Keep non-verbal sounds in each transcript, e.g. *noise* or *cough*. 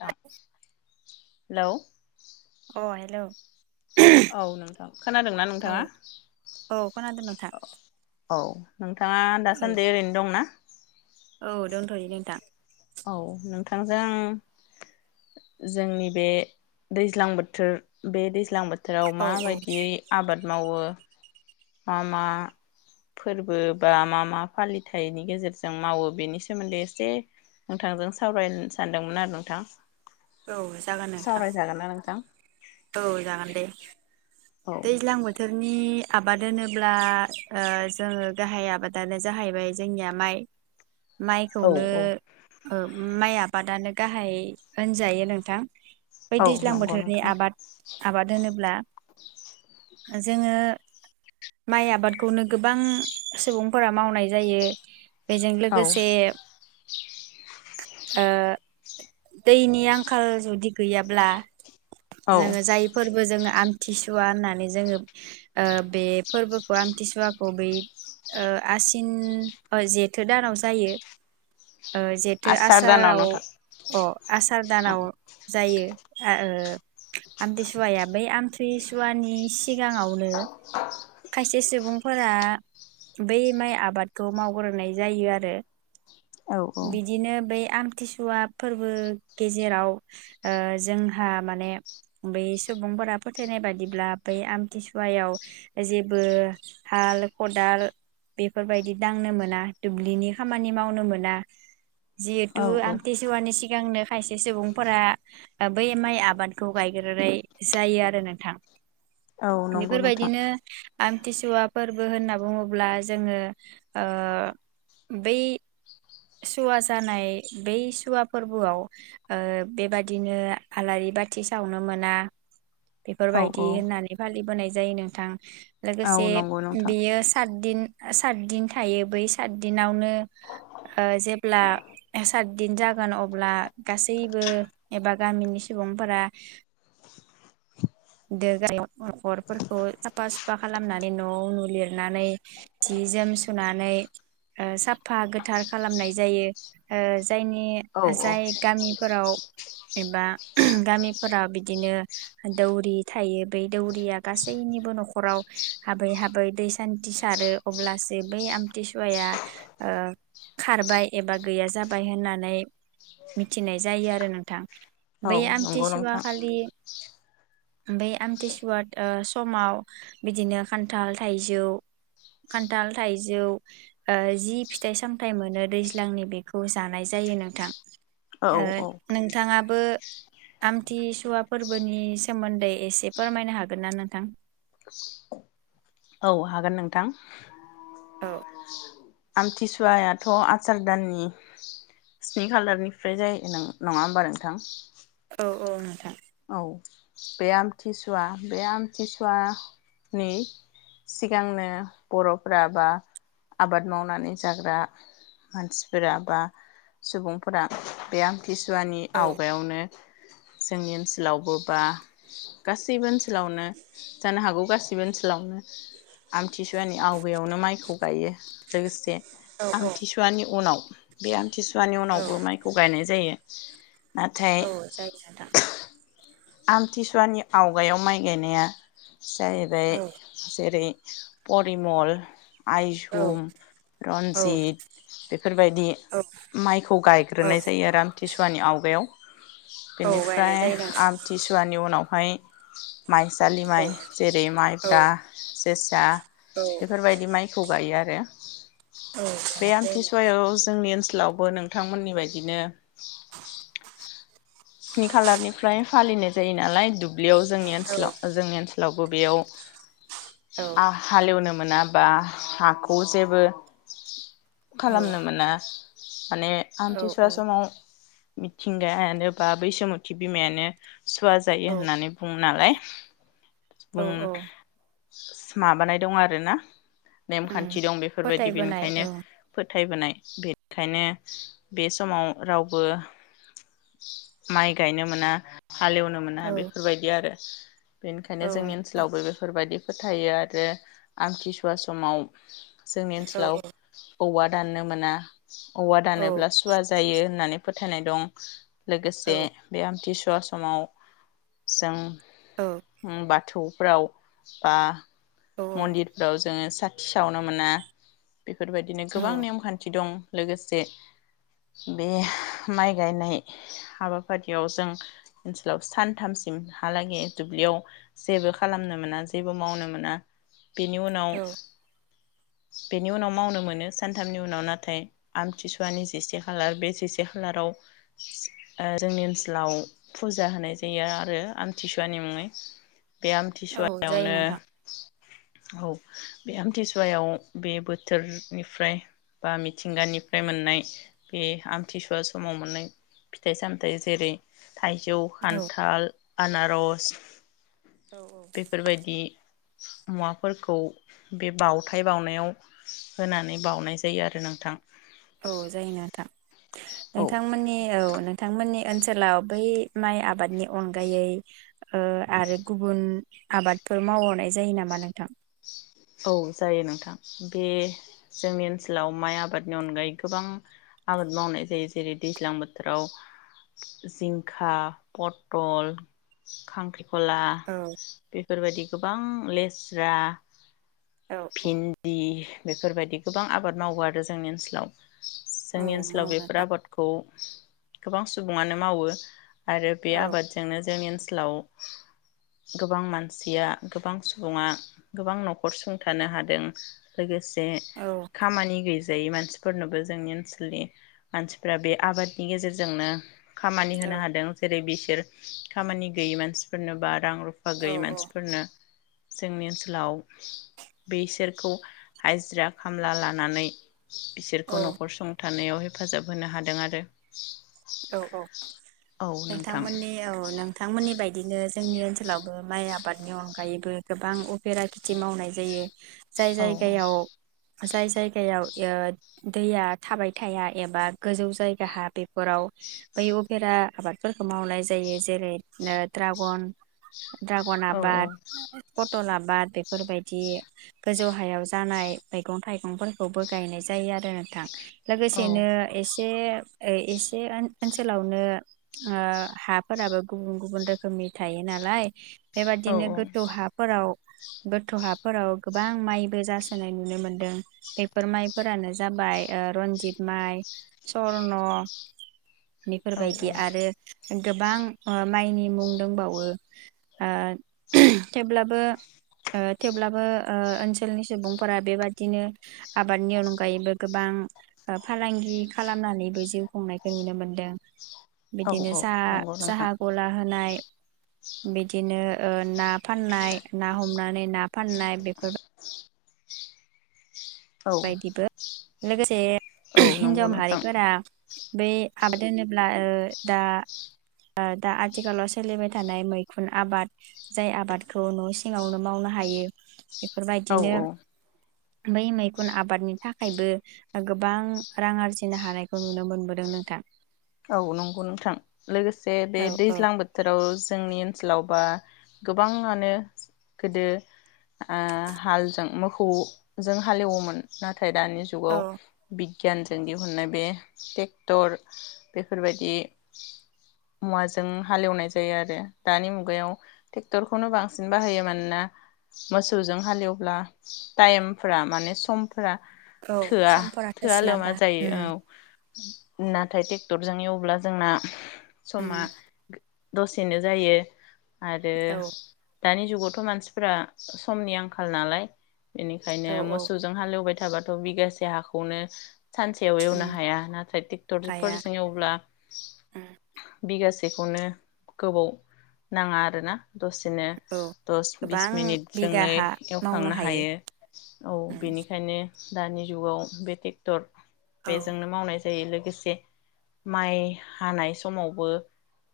Hello अ hello. औ नोंथां खोनादोंना नोंथाङा औ खोनादों नोंथां औ। औ। नोंथाङा दासान्दि ओरैनो दंना। औ दंथ'यो नोंथां। औ नोंथांजों जोंनि बे दैज्लां बोथोर बे दैज्लां बो। थोराव औ माबायदियै आबाद मावो। मा मा फोरबो बा मा मा फालिथाइनि गेजेरजों मावो बेनि सोमोन्दै एसे नोंथांजों सावरायनो सानदोंमोन आरो नोंथां। औ जागोन नोंथां सावरायजागोन ना नोंथां। औ जागोन दे औ दैज्लां बोथोर। नि आबाद होनोब्ला आ जोङो गाहाय आबादानो जाहैबाय जोंनिया माइ। माइखौनो। उम माइ आबादानो गाहाइ होनजायो नोंथां। बै औ दैज्लां नंगौ बोथोरनि नोंथां आबाद। आबाद होनोब्ला जोंङो माइ आबादखौनो गोबां सुबुंफोरा मावनाय जायो। बेजों औ लोगोसे ओ दैनि आंखाल जुदि गैयाब्ला औ जोंङो जायफोरबोजों आमथिसुवा होननानै जोंङो ओ बे फोरबोखौ आमथिसुवाखौ बै आसिन जेथो दानाव जायो। ओ जिहेथु आसार दानाव आसाराव नोंथां अ आसार दानाव जायो। आ ओब आमथसुवाया बै आमथसुवानि सिगांङावनो खायसे सुबुं फोर बै माइ आबादखौ मावग्रोनाय जायो आरो। औ बिदिनो बेै आमथिसुवा फोरबो गेजेराव ओ जोंहा माने बै सुबुंफोरा फोथायनाय बादिब्ला बै आमथिसुवायाव जेबो हाल खदाल बेफोरबायदि दांनो मोना दुब्लिनि खामानि मावनो मोना जिहेतु औ आम औ थिसुवानि सिगांनो खायसे सुबुंफोरा बै माइ आबाद खौ गायग्रोनाय जायो आरो नोंथां। औ नंगौ नोंथां बेफोरबायदिनो आमथिसुवा फोरबो होनना बुंङोब्ला जोंङो ओ बै सुवा जानाय बै सुवा फोरबोआव ओ बेबादिनो आलारि बाथि सावनो मोना। औ औ बेफोरबायदि होननानै फालिबोनाय जाय नोंथां औ लोगोसे नंगौ नोंथां बेयो सातदिन सातदिन थायो बै सात दिनावनो ओ जेब्ला सातदिन जागोन अब्ला गासैबो एबा गामिनि सुबुंफोरा *unintelligible* नखरफोरखौ साफा सुफा खालामनानै न' न' लिरनानै जि जोम सुनानै ओ साफा गोथार खालामनाय जायो। ओ जायनि औ औ जाय गामिफोराव एबा गामिफोराव बिदिनो दौरि थायो बै दौरिया गासैनिबो न'खराव हाबै हाबै दै सान्थि सारो अब्लासो बै आमथिसुवाया ओ खारबाय एबा गैया जाबाय होननानै मिथिनाय जायो आरो नोंथां। औ बै नंगौ आमथिसुवा नोंथां खालि बै आमथिसुवा समाव बिदिनो खान्थाल थाइजौ खान्थाल थाइजौ ओ जि फिथाइ सामथाइ मोनो दैज्लांनि बेखौ जानाय जायो नोंथां। औ ओ औ नोंथांङाबो आमथि सुवा फोर्बोनि सोमोन्दै एसे फोरमायनो हागोन ना नोंथां? औ हागोन नोंथां। औ आमथिसुवायाथ' आसार दाननि स्नि खालारनिफ्राय जायो न नङा होमबा नोंथां? औ औ नोंथां। औ बे आमथिसुवा बे आमथिसुवानि सिगांनो बर'फोरा बा आबाद मावनानै जाग्रा मानसिफोरा बा सुबुंफोरा बे आम थिसुवानि औ आवगायावनो। जोंनि ओनसो लावबोबा। गासैबो ओनसो सोलावनो जानो हागौ गासिबो ओनसोलावनो आमथिसुवानि आवगायावनो माइखौ गायो। लोगोसे आमथिसुवानि उनाव बे आम थिसुवानि उनावबो माइखौ गायनाय जायो। *inaudible* नाथाय औ जायो नोंथां। आमथिसुवानि आवगायाव माइ गायनाया जाहैबाय औ जेरै परिमल आइजुम औ रन्जित बेफोरबायदि माइखौ औ गायग्रोनाय जायो आरो आमथि थिसुवानि आवगायाव औ गायनाय बेनिफ्राय जायो नोंथां आल नि उनावहाय माइसालि माइ जेरै औ माइब्रा जोसा औ बेफोरबायदि माइखौ गायो आरो औ *unintelligible* बे गायनाय जायो नोंथां आमथिसुवायाव जोंनि ओनसो लावबो नोंथांमोननि बायदिनो स्नि खालारनिफ्राय फालिनाय जायो नालाय दुब ब्लियाव जोंनि औ ओनसोलाव जोंनि ओनसो लावबो बेयाव औ आ हाल एवनो मोनाबा हाखौ जेबो औ खालामनो मोना *inaudible* माने औ आमथिसुवा समाव मिथिंगायानो बा बैसुमुथि बिमायानो सुवा जायो होननानै बुङो नालाय *inaudible* बुं औ औ माबानाय दं आर ना? उम नेमखान्थि दं बेफोरबायदि फोथायबोनाय बेनिखायनो औ फोथायबोनाय बेनिखायनो बे समाव रावबो माइ गायनो मोना। हालेवनो मोना औ बेफोरबायदि आरो बेनिखायनो औ जोंनि ओनसोलावबो बेफोरबायदि फोथायो आरो आमखिसुवा समाव जोंनि औ ओनसोलाव औवा दाननो मोना औवा दानोब्ला सुवा जायो होननानै फोथायनाय दं। औ लोगोसे बे आमथिस फवा समाव जों औ बाथौ फ्रा बा औ मन्दिरफ्राव जोङो साथि सावनो मोना बेफोरबायदिनो गोबां नेमखान्थि दं लोगोसे बे माइ गायनाय हाबाफारियाव जों ओनसोलाव सानथामसिमहालागै दुब्लियाव जेबो खालामनो मोना जेबो मावनो मोना। बेनि उनाव औ बेनि उनाव मावनो मोनो सानथामनि उनाव नाथाय आमथिसुवानि जिसे खालार बे जिसे खालाराव जोंनि ओनसोलाव फुजा होनाय जायो आरो आमथिसुवानि मुङै। बे औ जायो आमथिसुवायावनो नोंथां औ बे आमथिसुवायाव बे बोथोरनिफ्राय बा मिथिंगानिफ्राय मोननाय बे आमथिसुवा समाव मोननाय फिथाइ सामथायाइ जेरै थाइजौ, औ खान्थाल आनारस बेफोरबायदि मुवाफोरखौ बे बावथाय बावउनायाव होनानै बाउनाय जायो आरो नोंथां। औ जायो नो नोंथां औ नोंथांमोननि औ नोंथांमोननि ओनसोलाव बै माइ आबादनि अनगायै आरो गुबुन आबादफोर मावहरनाय जायो नामा नोंथां औ जायो नोंथां बे जोंनि ओनसोलाव माइ आबादनि अनगायै गोबां आबाद मावनाय जायो जेरै दैज्लां बोथोराव जिंखा पथल खांख्रि ला औ बेफोरबायदि गोबां लेस्रा औ औ भिन्दि बेफोरबायदि गोबां आबाद मावो आरो जोंनि ओनसोलाव औ जोंनि ओनसोलाव मावो बेफोर नोंथां आबादखौ गोबां सुबुङानो मावो आरो बे औ आबादजोंनो जोंनि ओनसोल लाव गोबां मानसिया गोबां सुबुङा गोबां नख हरसुंथानो हादों लोगोसे जे औ खामानि गै जायै मानसिफोरनोबो जोंनि ओनसोलनि मानसिफोरा बे आबादनि गेजेरजोंनो खामानि औ होनो हादों जेरै बिस खामानि गैयै मानसिफोरनो बाद रां रुफा गैयै औ मानसिफोरनो जोंनि ओनसोलाव बिसोरखौ हाजिरा खामला लानानै औ बिसोरखौ न'खर सं थानायाव हेफाजाब होनो हादों आरो औ औ औ नोंथां नोंथांमोननि औ नोंथांमोननि बायदिनो जोंनि ओनसोलाव माइ आबादनि अनगायैबो गोबां उफेरा खेथि मावनाय जायो जाय औ जायगायाव जाय जायगायाव ओ दैया थाबाय थाया एबा गोजौ जायगाहा बेफोराव बै उफेरा आबादफोरखौ मावनाय जायो जेरै ओ ड्रागन ड्रागन औ आबाद फटला आबाद बेफोरबायदि गोजौ हायाव जानाय मैगं थाइगंफोरखौबो गायनाय जायो आरो नोंथां औ लोगोसेनो एसे ए ओ ए बे ओन ओनसोलावनो ओ हाफोराबो गुबुन गुबुन रोखोमनि थायो नालाय औ बेबादिनो गोथौ हाफोराव गोथौ हाफोराव गोबां माइबो जासोनाय नुनो मोनदों बेफोर माइफोरानो जाबाय रन्जित माइ स्वर्न बेफोरबायदि औ आरो गोबां ओ माइनि मुं दंबावो ओ थेवब्लाबो ओ थेवब्लाबो ओ ओनसोलनि सुबुंफोरा बेबादिनो आबादनि अनगायैबो गोबां फालांगि खालामनानैबो जिउ संनायखौ नुनो मोनदों। औ बिदिनो औ साहा नंगौ साहा नोंथां गला होनाय। बिदिनो ओ ना फाननाय ना हमनानै ना फाननाय बेफोर औ बायदिबो लोगोसे औ हिनजाव नंगौ नोंथां माहारिफोरा बै आबाद होनोब्ला ओ दा दा आथिखालाव सोलिबाय थानाय मैखुन आबाद जाय आबादखौ न' सिङावनो मावनो हायो औ फोरबायदिनो औ बै मै खुन आबादनि थाखायबो गोबां रां आरजिनो हानायखौ नुनो मोनबोदों नोंथां। औ नंगौ नोंथां लोगोसे बे औ औ दैज्लां बोथोराव जोंनि सोलावबा गोबाङानो गोदो आ हालजों मोखौजों हालेवोमोन ना थाय दानि औ जुगाव बि गियानजों दिहुननाय बे टेकटर बेफोरबायदि मुवाजों हालेवनाय जायो आरो दानि मुगायाव टेकटरखौनो बांसिन बाहायो मानोना मोसौजों हालेवब्ला टाइमफ्रा माने सम फोरा औ थोआ समफोरा थोआ लोमा थोस्लाबा उम जायो औ नाथाय टेक टरजों एवब्ला जोंना उम समा दसेनो जायो। आरो औ दानि जुगावथ' मानसिफ्रा समनि आंखाल नालाय इनिखायनो औ औ मोसौजों हालेवबाय थाबाथ' बिगासे हाखौनो सानसेयाव एवनो हाया नाथाय टेकटर फोर हाया एवब्ला बिगासेखौनो गोबाव नाङा आरोना दसेनो औ दस बिस गोबां बिगा मिनिटजोंनो हा मावनो एवखांनो हायो औ बेनिखायनो दानि जुगाव बे टेकटर औ बेजोंनो मावनाय *unintelligible* लोगोसे माइ हानाय समावबो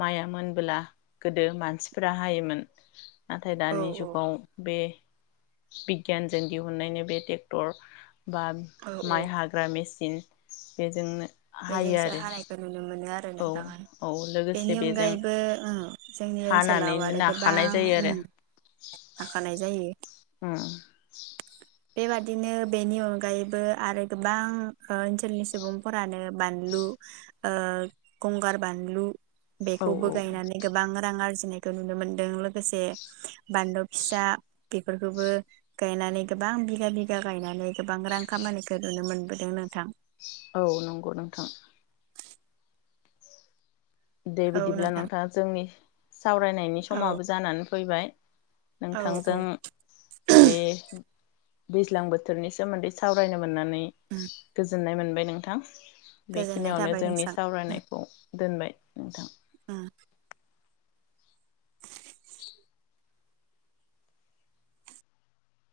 माइआ मोनबोला गोदो मानसिफोरा हायोमोन। नाथाय औ दानि औ जुगाव बे बिगियानजों दिहुननायनि बे टेकटर बा औ औ माइ हाग्रा मेचिन बेजोंनो हायो बेजोंसो आरो हनाय *unintelligible* औ *unintelligible* औ लोगोसे बेनि बेजों अनगायैबो जोंनि ओ ओनसोलाव हानानैनो आरो गोबां नाखानाय जायो आरो उम थाखानाय जायो। उम। बेबादिनो बेनि अनगायैबो आरो गोबां ओ ओनसोलनि सुबुंफोरानो बानलु ओ गंगार बानलु। औ बेखौबो गायनानै गोबां रां आरजि। बेखौ नुनो मोन्दों। लोगोसे बान्दो फिसा। बेफोरखौबो गायनानै। गोबां बिगा बिगा गायनानै गोबां रां खामानिखौ नुनो मोनबोदों नोंथां। औ नंगौ नोंथां। दे औ बिदिब्ला नोंथां नोंथाङा जोंनि। सावरायनायनि औ समाबो जानानै फैबाय। औ औ नोंथांजों बे दैज्लां बोथोरनि सोमोन्दै सावरायनो। होनानै गोजोननाय मोन। ओमफ्राय नोंथां। गोजोननाय बेखिनियावनो थाबाय जोंनि नोंसां। सावरायनायखौ। दोनबाय। नोंथां। *inaudible*